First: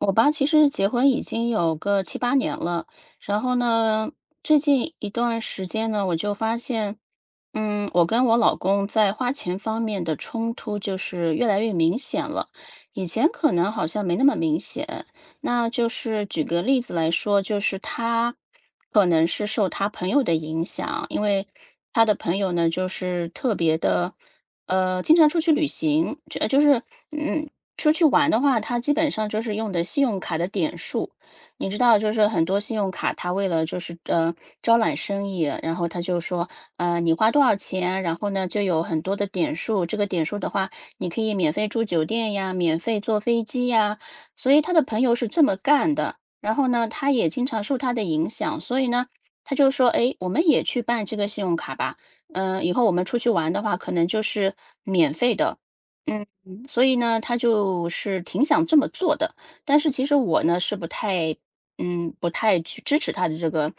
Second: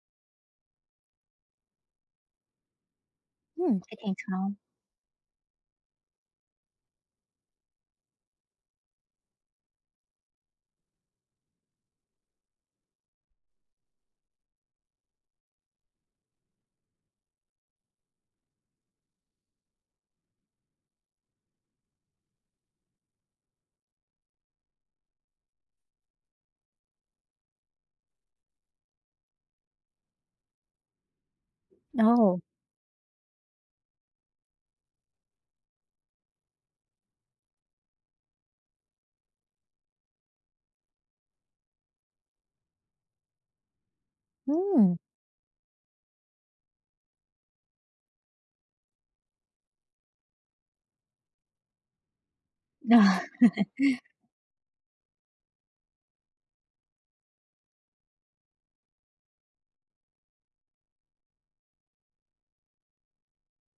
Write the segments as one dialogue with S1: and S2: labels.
S1: 我爸其实结婚已经有个七八年了，然后
S2: 嗯，还
S1: 呢，
S2: 挺长。
S1: 最近一段时间呢，我就发现，我跟我老公在花钱方面的冲突就是越来越明显了。以前可能好像没那么明显，那就是举个例子来说，就是他可能是受他朋友的影响，因为他的朋友呢，就是特别的，经常出去旅行嗯。出去玩的话，他基本上就是用的信用卡的点数。你知道，
S2: 然
S1: 就是
S2: 后
S1: 很多信用卡，他为了就是招揽生意，然后他就说，你花多少钱，然后呢就有很多的点数。这个点数的话，你可以免费住酒店呀，免费坐飞机呀。所以他的
S2: 嗯，
S1: 朋友是这么干的。然后呢，他也经常受他的影响，所以呢，他就说，哎，我们也去办这个信用卡吧。以后我们出
S2: 那
S1: 去玩 的话，可能就是免费的。嗯。所以呢，他就是挺想这么做的。但是其实我呢是不太，不太去支持他的这个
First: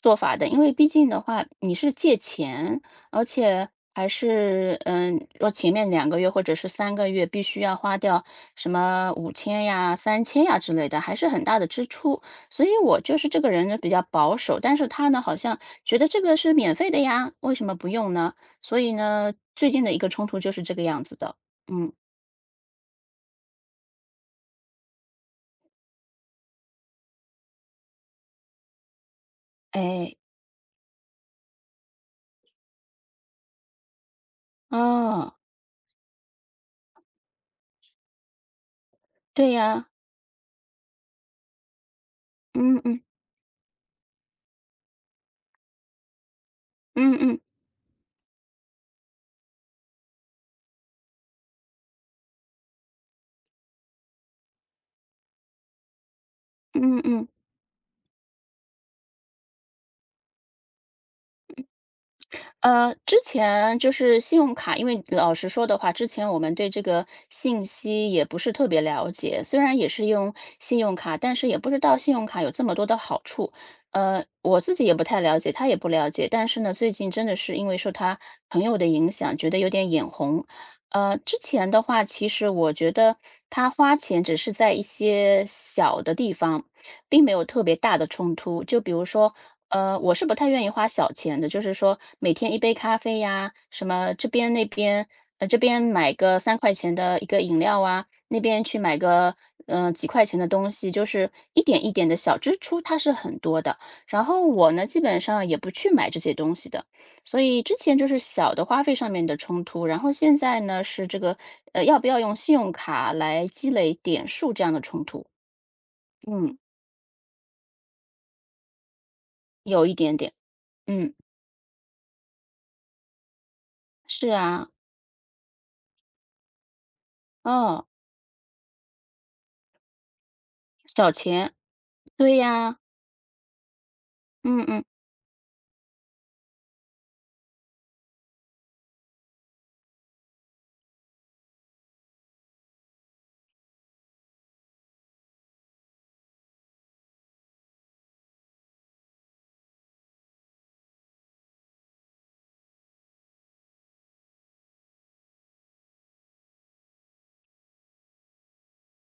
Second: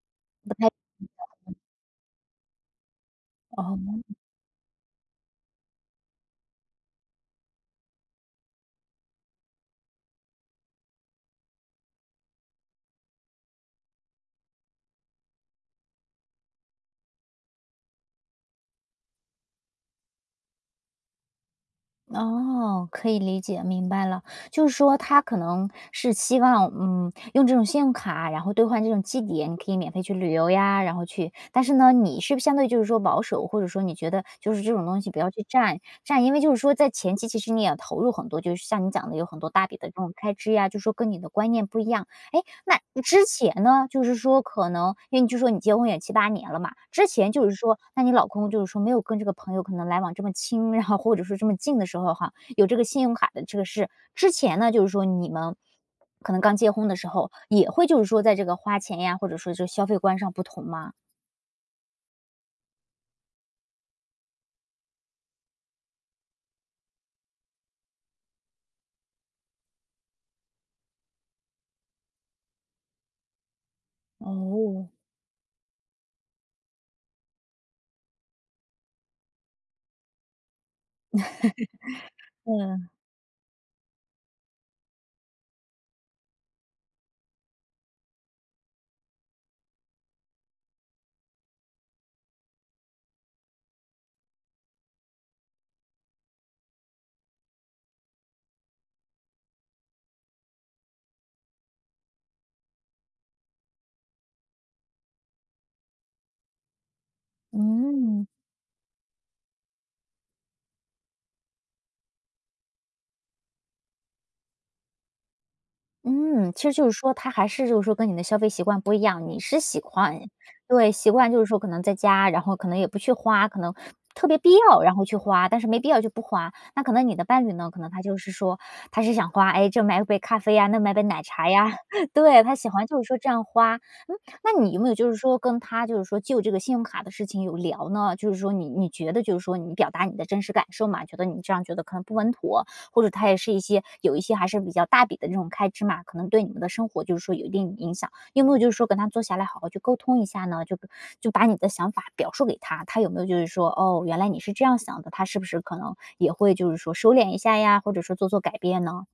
S1: 做法的，
S2: 不
S1: 因
S2: 太。
S1: 为毕竟的话，你是借钱，而且
S2: 哦，
S1: 还是要前面两个月或者是三个月必须要花掉什么五千呀、3000呀之类的，还是很大的支出。所以我就是这个人呢比较保守，但是他呢好像觉得这个是免费的呀，为什么不用呢？所以呢，最近的一个冲突就是这个样子的，嗯。
S2: 哦，可以理解，明白了。就是说他可能是希望，用这种信用卡，然后兑换这种绩点，你可以免费去
S1: 哎，
S2: 旅游呀，然后去。但是呢，你是相对就是说保守，或者说你觉得就是这种东西不要
S1: 哦，
S2: 去占，因为就是说在前期其实你也投入很多，就是像你讲的有很多
S1: 对
S2: 大笔
S1: 呀，
S2: 的这种开支呀，就说跟你的观念不一样。诶，
S1: 嗯
S2: 那
S1: 嗯，
S2: 之前呢，就是说可能因为你就说你结婚也七八年了嘛，之
S1: 嗯
S2: 前
S1: 嗯，
S2: 就是说，那你老公就是说没有跟这个朋友可能来往这么亲，然后或者说这么近的时候哈，有这个信用卡的这个事。之前呢，就是说你们可能刚结婚的
S1: 嗯
S2: 时
S1: 嗯。
S2: 候，也会就是说在这个花钱呀，或者说这消费观上不同吗？
S1: 之前就是信用卡，因为老实说的话，之前我们对这个信息也不是特别了解。虽然也是用信用卡，但是也不知道信用卡有这么多的好处。我自己
S2: 哦，
S1: 也不太了解，他也不了解。但是呢，最近真的是因为受他朋友的影响，觉得有点眼红。之前的话，其实我
S2: 嗯，
S1: 觉得他花钱只是在一些小的地方，并没有特别大的冲突。就比如说，我是不太愿意花小钱的，就是说每天一杯咖啡呀，什么这边那边，这边买个3块钱的一个饮料啊，那边去买个几块钱的东西，就是一点一点的小支出，它是很多的。然后我呢，基本上也不去买这些东西的，所以之前就是
S2: 嗯。
S1: 小的花费上面的冲突，然后现在呢是这个要不要用信用卡来积累点数这样的冲突，
S2: 嗯，
S1: 嗯，
S2: 其实就是说他还是就是说跟你的消费习惯不一样，你是喜
S1: 有一点
S2: 欢
S1: 点，
S2: 对，习
S1: 嗯，
S2: 惯就是说可能在家，然后可能也不去花，可能特
S1: 是
S2: 别必
S1: 啊，
S2: 要，然后去花，但是没必要就不花。那可能你的伴侣呢，可
S1: 嗯。
S2: 能他就是说他是想花，哎，这买杯咖啡呀，那买杯
S1: 小
S2: 奶茶
S1: 钱，
S2: 呀，
S1: 对
S2: 对，他喜
S1: 呀，
S2: 欢就是说这样花。嗯，那
S1: 嗯
S2: 你有
S1: 嗯。
S2: 没有就是说跟他就是说就这个信用卡的事情有聊呢？就是说你觉得就是说你表达你的真实感受嘛，觉得你这样觉得可能不稳妥，或者他也是一些有一些还是比较大笔的这种开支嘛，可能对你们的生活就是说有一定影响。你有没有就是说跟他坐下来好好去沟通一下呢？就把你的想法表述给他，他有没有就是说，哦，原来你是这样想的，他是不是可能也会就是说收敛一下呀，或者说做做改变呢？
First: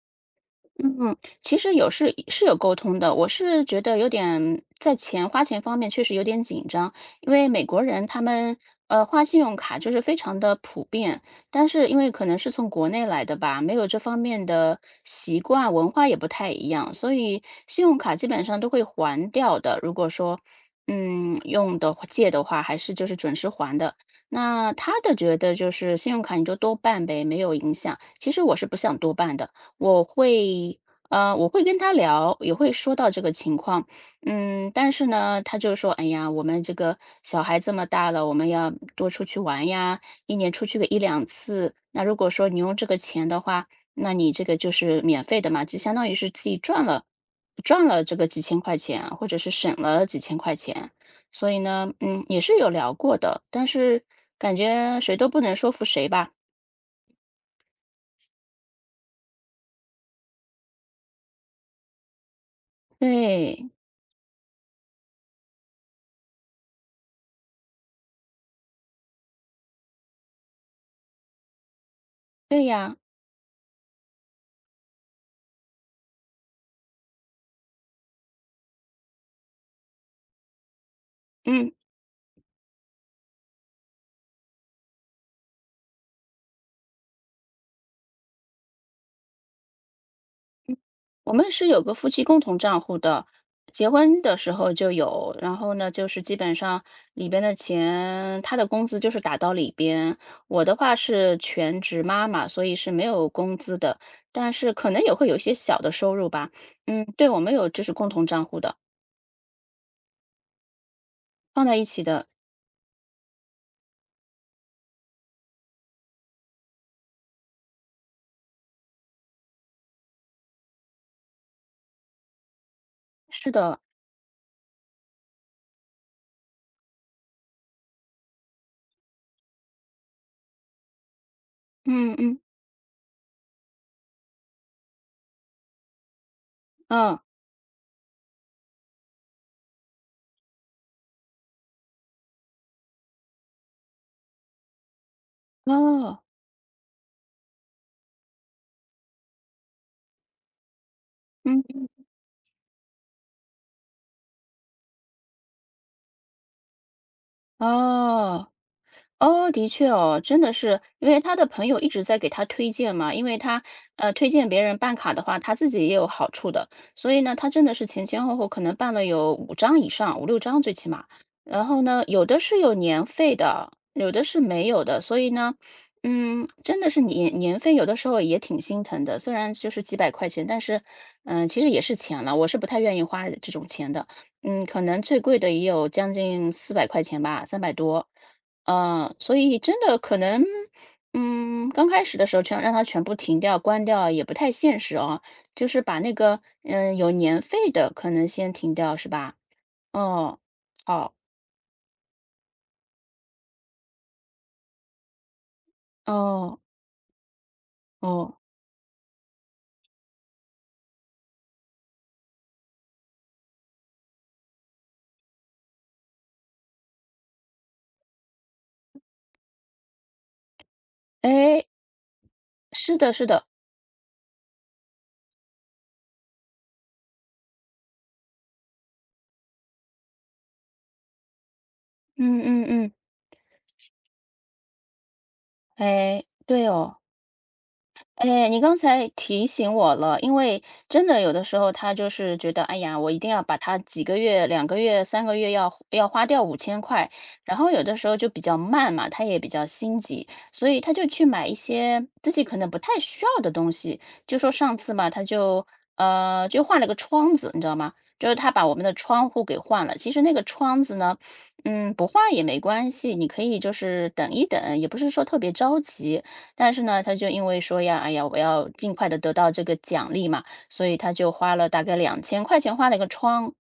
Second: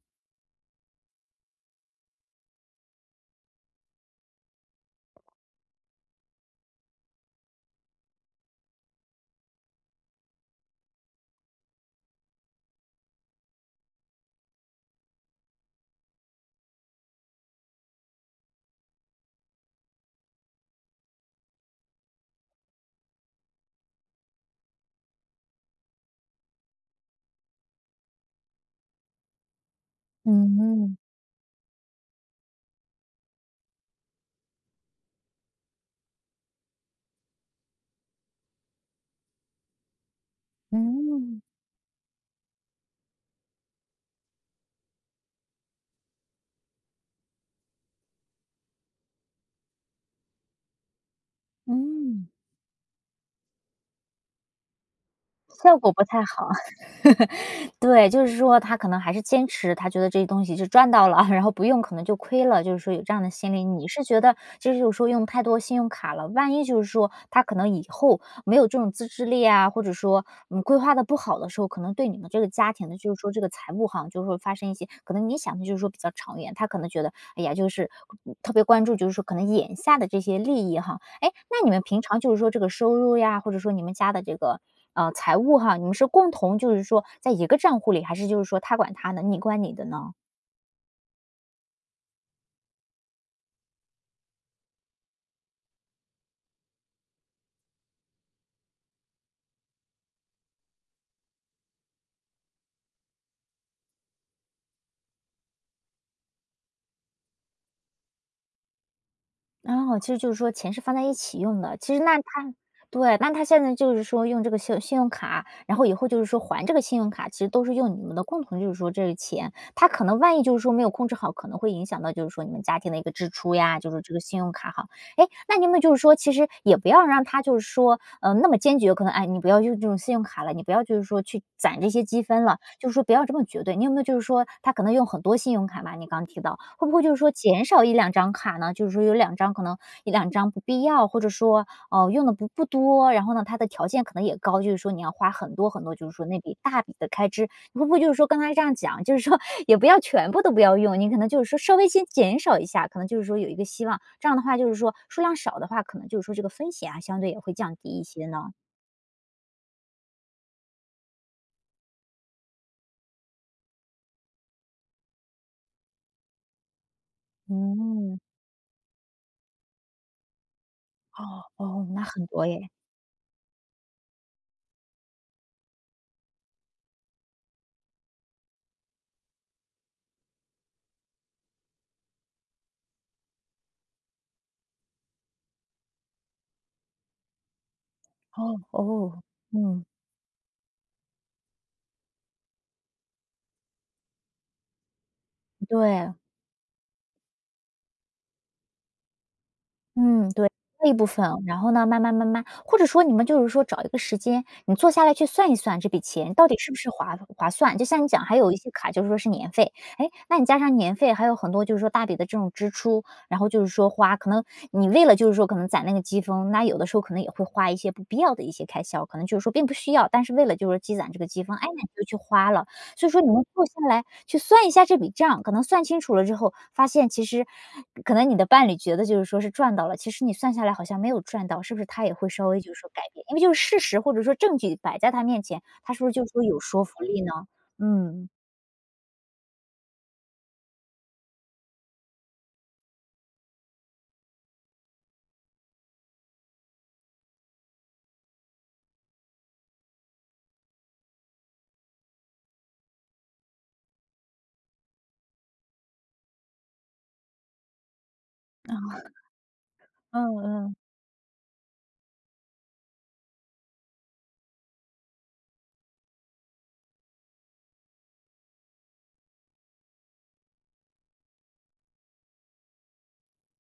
S1: 嗯，其实有是有沟通的，我是觉得有点在钱花钱方面确实有点紧张，因为美国人他们花信用卡就是非常的普遍，但是因为可能是从国内来的吧，没有这方面的习惯，文化也不太一样，所以信用卡基本上都会还掉的。如果说用的话借的话，还是就是准时还的。那他的觉得就是信用卡你就多办呗，没有影响。其实我是不想多办的。我会，
S2: 嗯
S1: 我会跟他聊，也会说到这个情况，嗯，但是呢，他就说，哎呀，我们这个小孩这么大了，我们要多出去玩呀，一年出去个一两
S2: 嗯
S1: 次。那如果说你用这个钱的话，那你这个就是免费的嘛，就相当于是自己赚了这个几千块钱啊，或者是省了几千块钱。所以
S2: 嗯
S1: 呢，嗯，也
S2: 嗯。
S1: 是有聊过的，但是感觉谁都不能说
S2: 效
S1: 服
S2: 果不
S1: 谁
S2: 太
S1: 吧？
S2: 好。对，就是说他可能还是坚持，他觉得这些东西是赚到了，然后不用可能就亏了，就是说有这样的心理。
S1: 对，
S2: 你是觉得就是有时候用太多信用卡了，万一就是说他可能以后没有这种自制力啊，或者说，嗯，规划的不好的时候，可能对你们这个
S1: 对
S2: 家庭
S1: 呀，
S2: 的就是说这个财务哈，就是说发生一些可能你想的就是说比较长远，他可能觉得，哎呀，就是特别关注，就是说可能眼下的这些利益哈。哎，那
S1: 嗯。
S2: 你们平常就是说这个收入呀，或者说你们家的这个财务哈，你们是共同就是说在一个账户里，还是就是说他管他的，你管你的呢？
S1: 我们是有个夫妻共同账户的，结婚的时候就有，然后呢，就是基本上里边的钱，他的工资就是打到里边。我的话是全职妈妈，所以是没有工资的，但是可能也会有一些小的收入吧。嗯，对，我们有就是共同账户的，
S2: 哦，其实就是说钱是放在一起用
S1: 放在
S2: 的，
S1: 一
S2: 其实
S1: 起
S2: 那他
S1: 的。
S2: 对，那他现在就是说用这个信用卡，然后以后就是说还这个信用卡，其实都是用你们的共同就是说这个钱，他可能万一就是说没有控制好，可能会影响到就是说你们家庭的一个支
S1: 是
S2: 出
S1: 的，
S2: 呀，就是这个信用卡哈。哎，那你们就是说，其实也不要让他就是说，那么坚决，可能哎，你不要用这种信用卡了，你不要就是说去攒这些
S1: 嗯
S2: 积
S1: 嗯，
S2: 分了，就是说不要这么绝对。你有没有就是说他可能用很多信用卡嘛，你刚提到，会不会就是
S1: 嗯，
S2: 说减少一两张卡呢？就是说有两张可能一两张不必要，或者说，哦用的不多，然后呢，他的条件可能也高，就是说你要花很多很多，就是
S1: 哦，
S2: 说那笔大笔的开支。你会不会就是说刚才这样讲，就是说 也不要全部都不要用，你可能就是说
S1: 嗯，
S2: 稍微先减少一下，可能就是说有一个希望。这样的话就是说数量少的话，可能就是说这个风险啊，相对也会降低一些
S1: 哦。
S2: 呢？
S1: 哦，的确哦，真的是，因为他的朋友一直在给他推荐嘛，因为他推荐别人办卡的话，他自己也有好处的，所以呢，他真的是前
S2: 嗯，
S1: 前后后可能办了有5张以上，五六张最起码。
S2: 哦，
S1: 然后
S2: 哦，那
S1: 呢，有
S2: 很
S1: 的
S2: 多
S1: 是
S2: 耶。
S1: 有年费的，有的是没有的，所以呢，嗯，真的是年年费有的时候也挺心疼的，虽然就是几百块钱，但是其实也是钱了，我是不太愿意花这种钱的，嗯，可能最贵的也有将近400块钱吧，300多。
S2: 哦
S1: 嗯，
S2: 哦，
S1: 所以真
S2: 嗯，
S1: 的可能，嗯，刚开始的时候全让它全部停掉、关掉也不太现实哦，就是把那
S2: 对，
S1: 个，嗯，有年费的可能先停掉，是吧？
S2: 嗯，
S1: 哦，
S2: 对，那一部
S1: 好，
S2: 分啊，然后呢，慢慢慢慢，或者说你们就是说找一个时间，你坐下来去算一算这笔钱到底
S1: 哦，
S2: 是不是划算。就像你讲，还
S1: 哦，
S2: 有一些卡就是说是年费，哎，那你加上年费，还有很多就是说大笔的这种支出，然后就是说花，可能你为了就是说可能攒那个积分，那有的时候可能也会花一些不必要的一些开销，可能就是说并不需要，但是为了就是积攒这个积分，
S1: 哎，
S2: 哎，那你就去花了。
S1: 是
S2: 所以
S1: 的，
S2: 说
S1: 是
S2: 你们
S1: 的，
S2: 坐下来去算一下这笔账，可能算清楚了之后，发现其实可能你的伴侣觉得就是说是赚到了，其实你算下来好像没有赚到，是不是他也会
S1: 嗯
S2: 稍微
S1: 嗯
S2: 就是说
S1: 嗯，
S2: 改变？因为就是事实或者说证据摆在他面前，他是不是
S1: 哎，
S2: 就说有
S1: 对
S2: 说
S1: 哦。
S2: 服力呢？嗯，
S1: 哎，你刚才提醒我了，因为真的有的时候他就是觉得，哎呀，我一定要把他几个月、两个月、三个月要花掉5000块，然后有的时候就比较慢嘛，他也比较心急，所以他就去买一些自己可能不太需要的东西。就说上次嘛，他就就换了个窗子，你知道吗？就是他把我们的窗户给换了。其实那
S2: 嗯
S1: 个
S2: 嗯，
S1: 窗子呢，嗯，不换也没关系，你可以就是等一等，也不是说特别着急。但是呢，他就因为说呀，哎呀，我要尽快的得到这个奖励嘛，所以他就花了大概2000块钱画了一个窗。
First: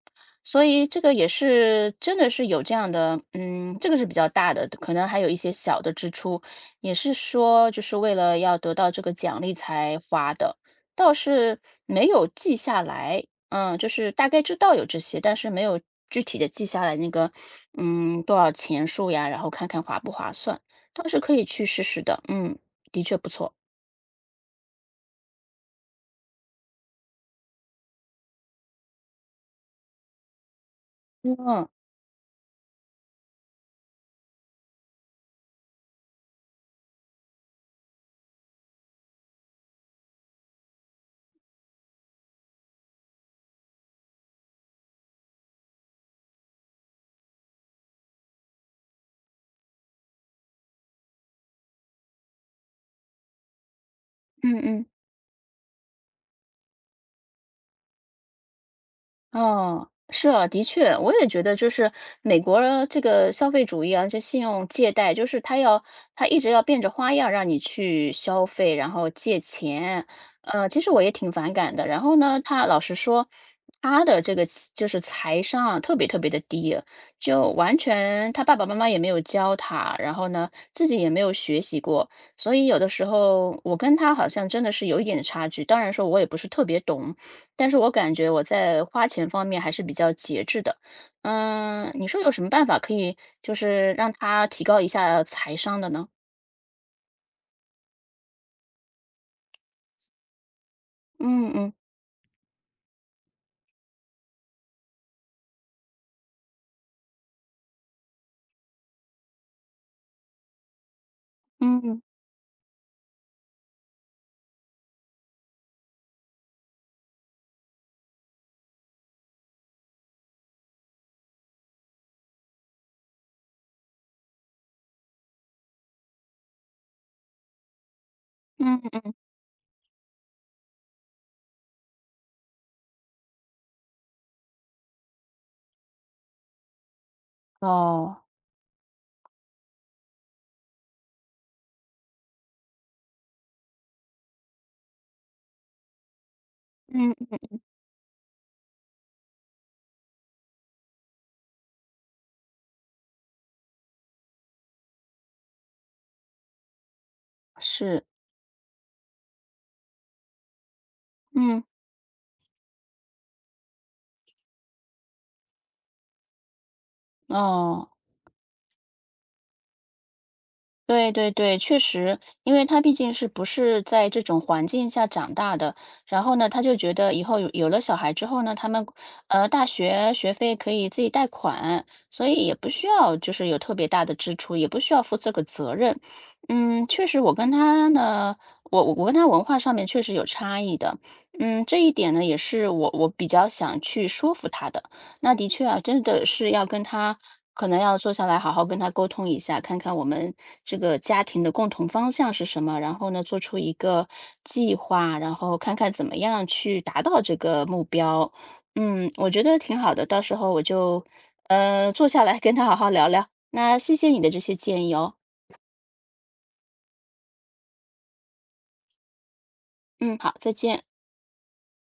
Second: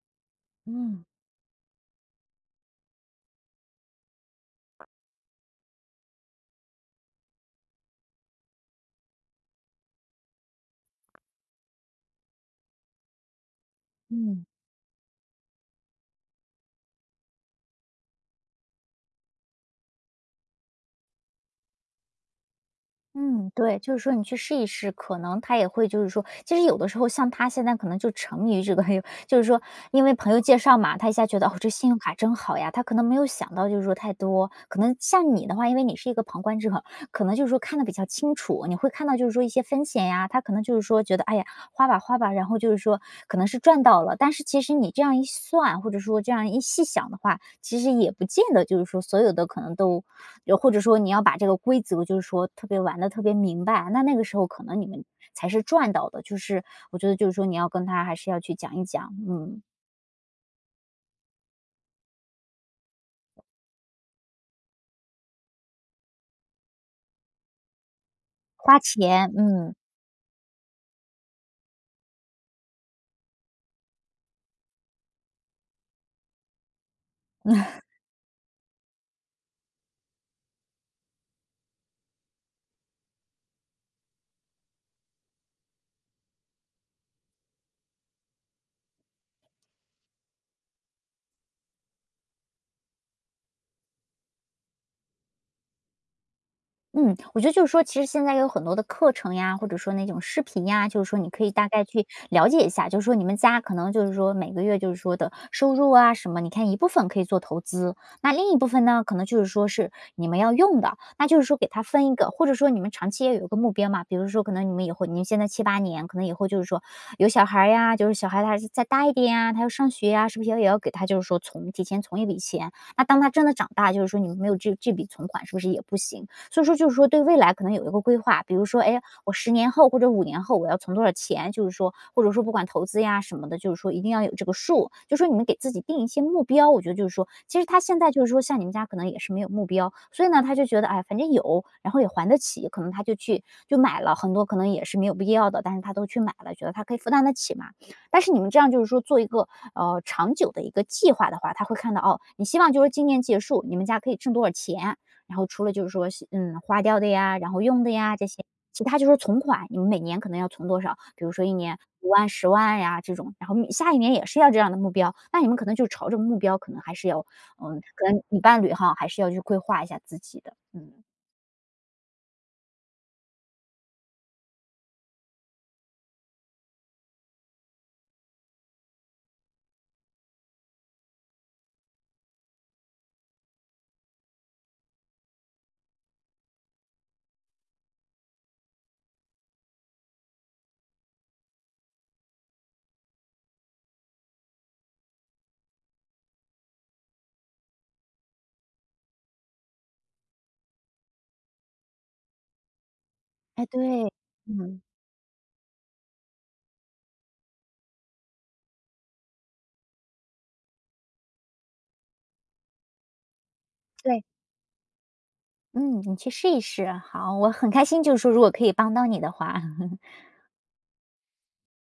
S1: 所以这
S2: 嗯，
S1: 个也是真的是有这样的，嗯，这个是比较大的，可能还有一些小的支出，也是说就是为了要得到这个奖励才花的，倒是没有记下来，嗯，就是大概
S2: 嗯。
S1: 知道有这些，但是没有具体的记下来那个，嗯，多少钱数呀，然后看看划不划算，倒是可以去试试的，嗯。的确不
S2: 嗯，
S1: 错。
S2: 对，就是说你去试一试，可能他也会就是说，其实有的时候像他现在可能就沉迷于这个，就是说因为朋友介绍嘛，他一下觉得哦，
S1: 嗯，
S2: 这信用卡真好呀，他可能没有想到就是说太多，可能像你的话，因为你是一个旁观者，可能就是说看得比较清楚，你会看到就是说一些风险呀，他可能就是说觉得哎呀花吧花吧，然后就是说可能是赚到了，但是其实你这样一算，或者说这样一细想的话，其实也不见得就是说所有的可能都又或者说你要把这个规则就是说特别玩的特别明白，那那个时候
S1: 嗯
S2: 可能
S1: 嗯。
S2: 你们才是赚到的。就是我觉得就是说你要跟他还是要去讲一讲，
S1: 哦，是啊，的确，我也觉得就是美国这个消费主义啊，且信用借贷，就是他要他一直要变着花样让你去消费，
S2: 花
S1: 然后
S2: 钱，
S1: 借
S2: 嗯。
S1: 钱，其实我也挺反感的。然后呢，他老实说，他的这个其就是财商啊，特别特别的低啊，就完全他爸爸妈妈也没有教他，然后呢，自己也没有学习过，所以有的时候我跟他好像真的是有一点差距。当然说，我也不是特别懂。但是我感觉我在花钱方面还是比较节制的。嗯，你说有什么办法可以就是让他提高一下财商的呢？
S2: 嗯，我觉得就是说，其实现在有很多的课程呀，或者说那种视频呀，就是说你可以
S1: 嗯
S2: 大
S1: 嗯
S2: 概去了解一下，就是说你们家可能就是说每个月就是说的收入啊什么，你看一部分可以做投资，那另一部分呢，可能就是说是你们要用的，那就是说给
S1: 嗯
S2: 他
S1: 嗯
S2: 分一个，或者说你们长期也有一个目标嘛，比如说可能你们以后，你们现在七八年，可能以后就是说有小孩儿呀，就是小孩他再大一点呀，他要上学呀，是不是也要给他就是说存提前存一笔钱？那当他真的长大，就是说你们没有这笔存款，是不是也不行？所以说就是说对未来可能有一个规划，比如
S1: 嗯
S2: 说，哎，
S1: 嗯
S2: 我10年后或者5年后我要存多少钱，就是说或者说不管投资呀什么的，就是说一定要有这个数，就说你们给自己定一些目标。我觉得就是说，其实他现在
S1: 哦，
S2: 就是说像你们家可能也是没有目标，所以呢，他就觉得，哎，反正有，然后也还得起，可能他就去就买了很多，可能也是没有必要的，但是他都去买了，觉得他可以负
S1: 嗯，
S2: 担得起嘛。但是你们这样就是说做一个，长久的一个计划的话，他会看到，哦，你希望就是今年结束，你们家可以挣多少钱，然后除了就是说花掉的呀，然后用的
S1: 是，
S2: 呀这些，其他就是存款，你们每年可能要存多少，比如说一
S1: 嗯。
S2: 年5万、10万呀这种，然后你下一年也是要这样的目标，那你们可能就朝着目标可能还是要嗯，
S1: 哦。
S2: 可能你伴侣哈，还是要去规划一下自己的，嗯。
S1: 对对对，确实，因为他毕竟是不是在这种环境下长大的，然后呢，他就觉得以后有了小孩之后呢，他们大学学费可以自己贷款，所以也不需要就是有特别大的支出，也不需要负这个责任。嗯，确实，我跟他呢，我跟他文化上面确实有差异的，嗯，这一点呢，也是我比较想去说服他的。那的确啊，真的是要跟他可能要坐下来好好跟他沟通一下，看看我们这个家庭的共同方向是什么，然后呢，做出
S2: 哎，
S1: 一个
S2: 对，
S1: 计
S2: 嗯，
S1: 划，然后看看怎么样去达到这个目标。嗯，我觉得挺好的，到时候我就坐下来跟他好好聊聊。那谢谢你
S2: 对，
S1: 的这些建议哦。
S2: 嗯，你去试一试，好，我很开心就是说如果可以帮到你的话。
S1: 嗯，好，再见。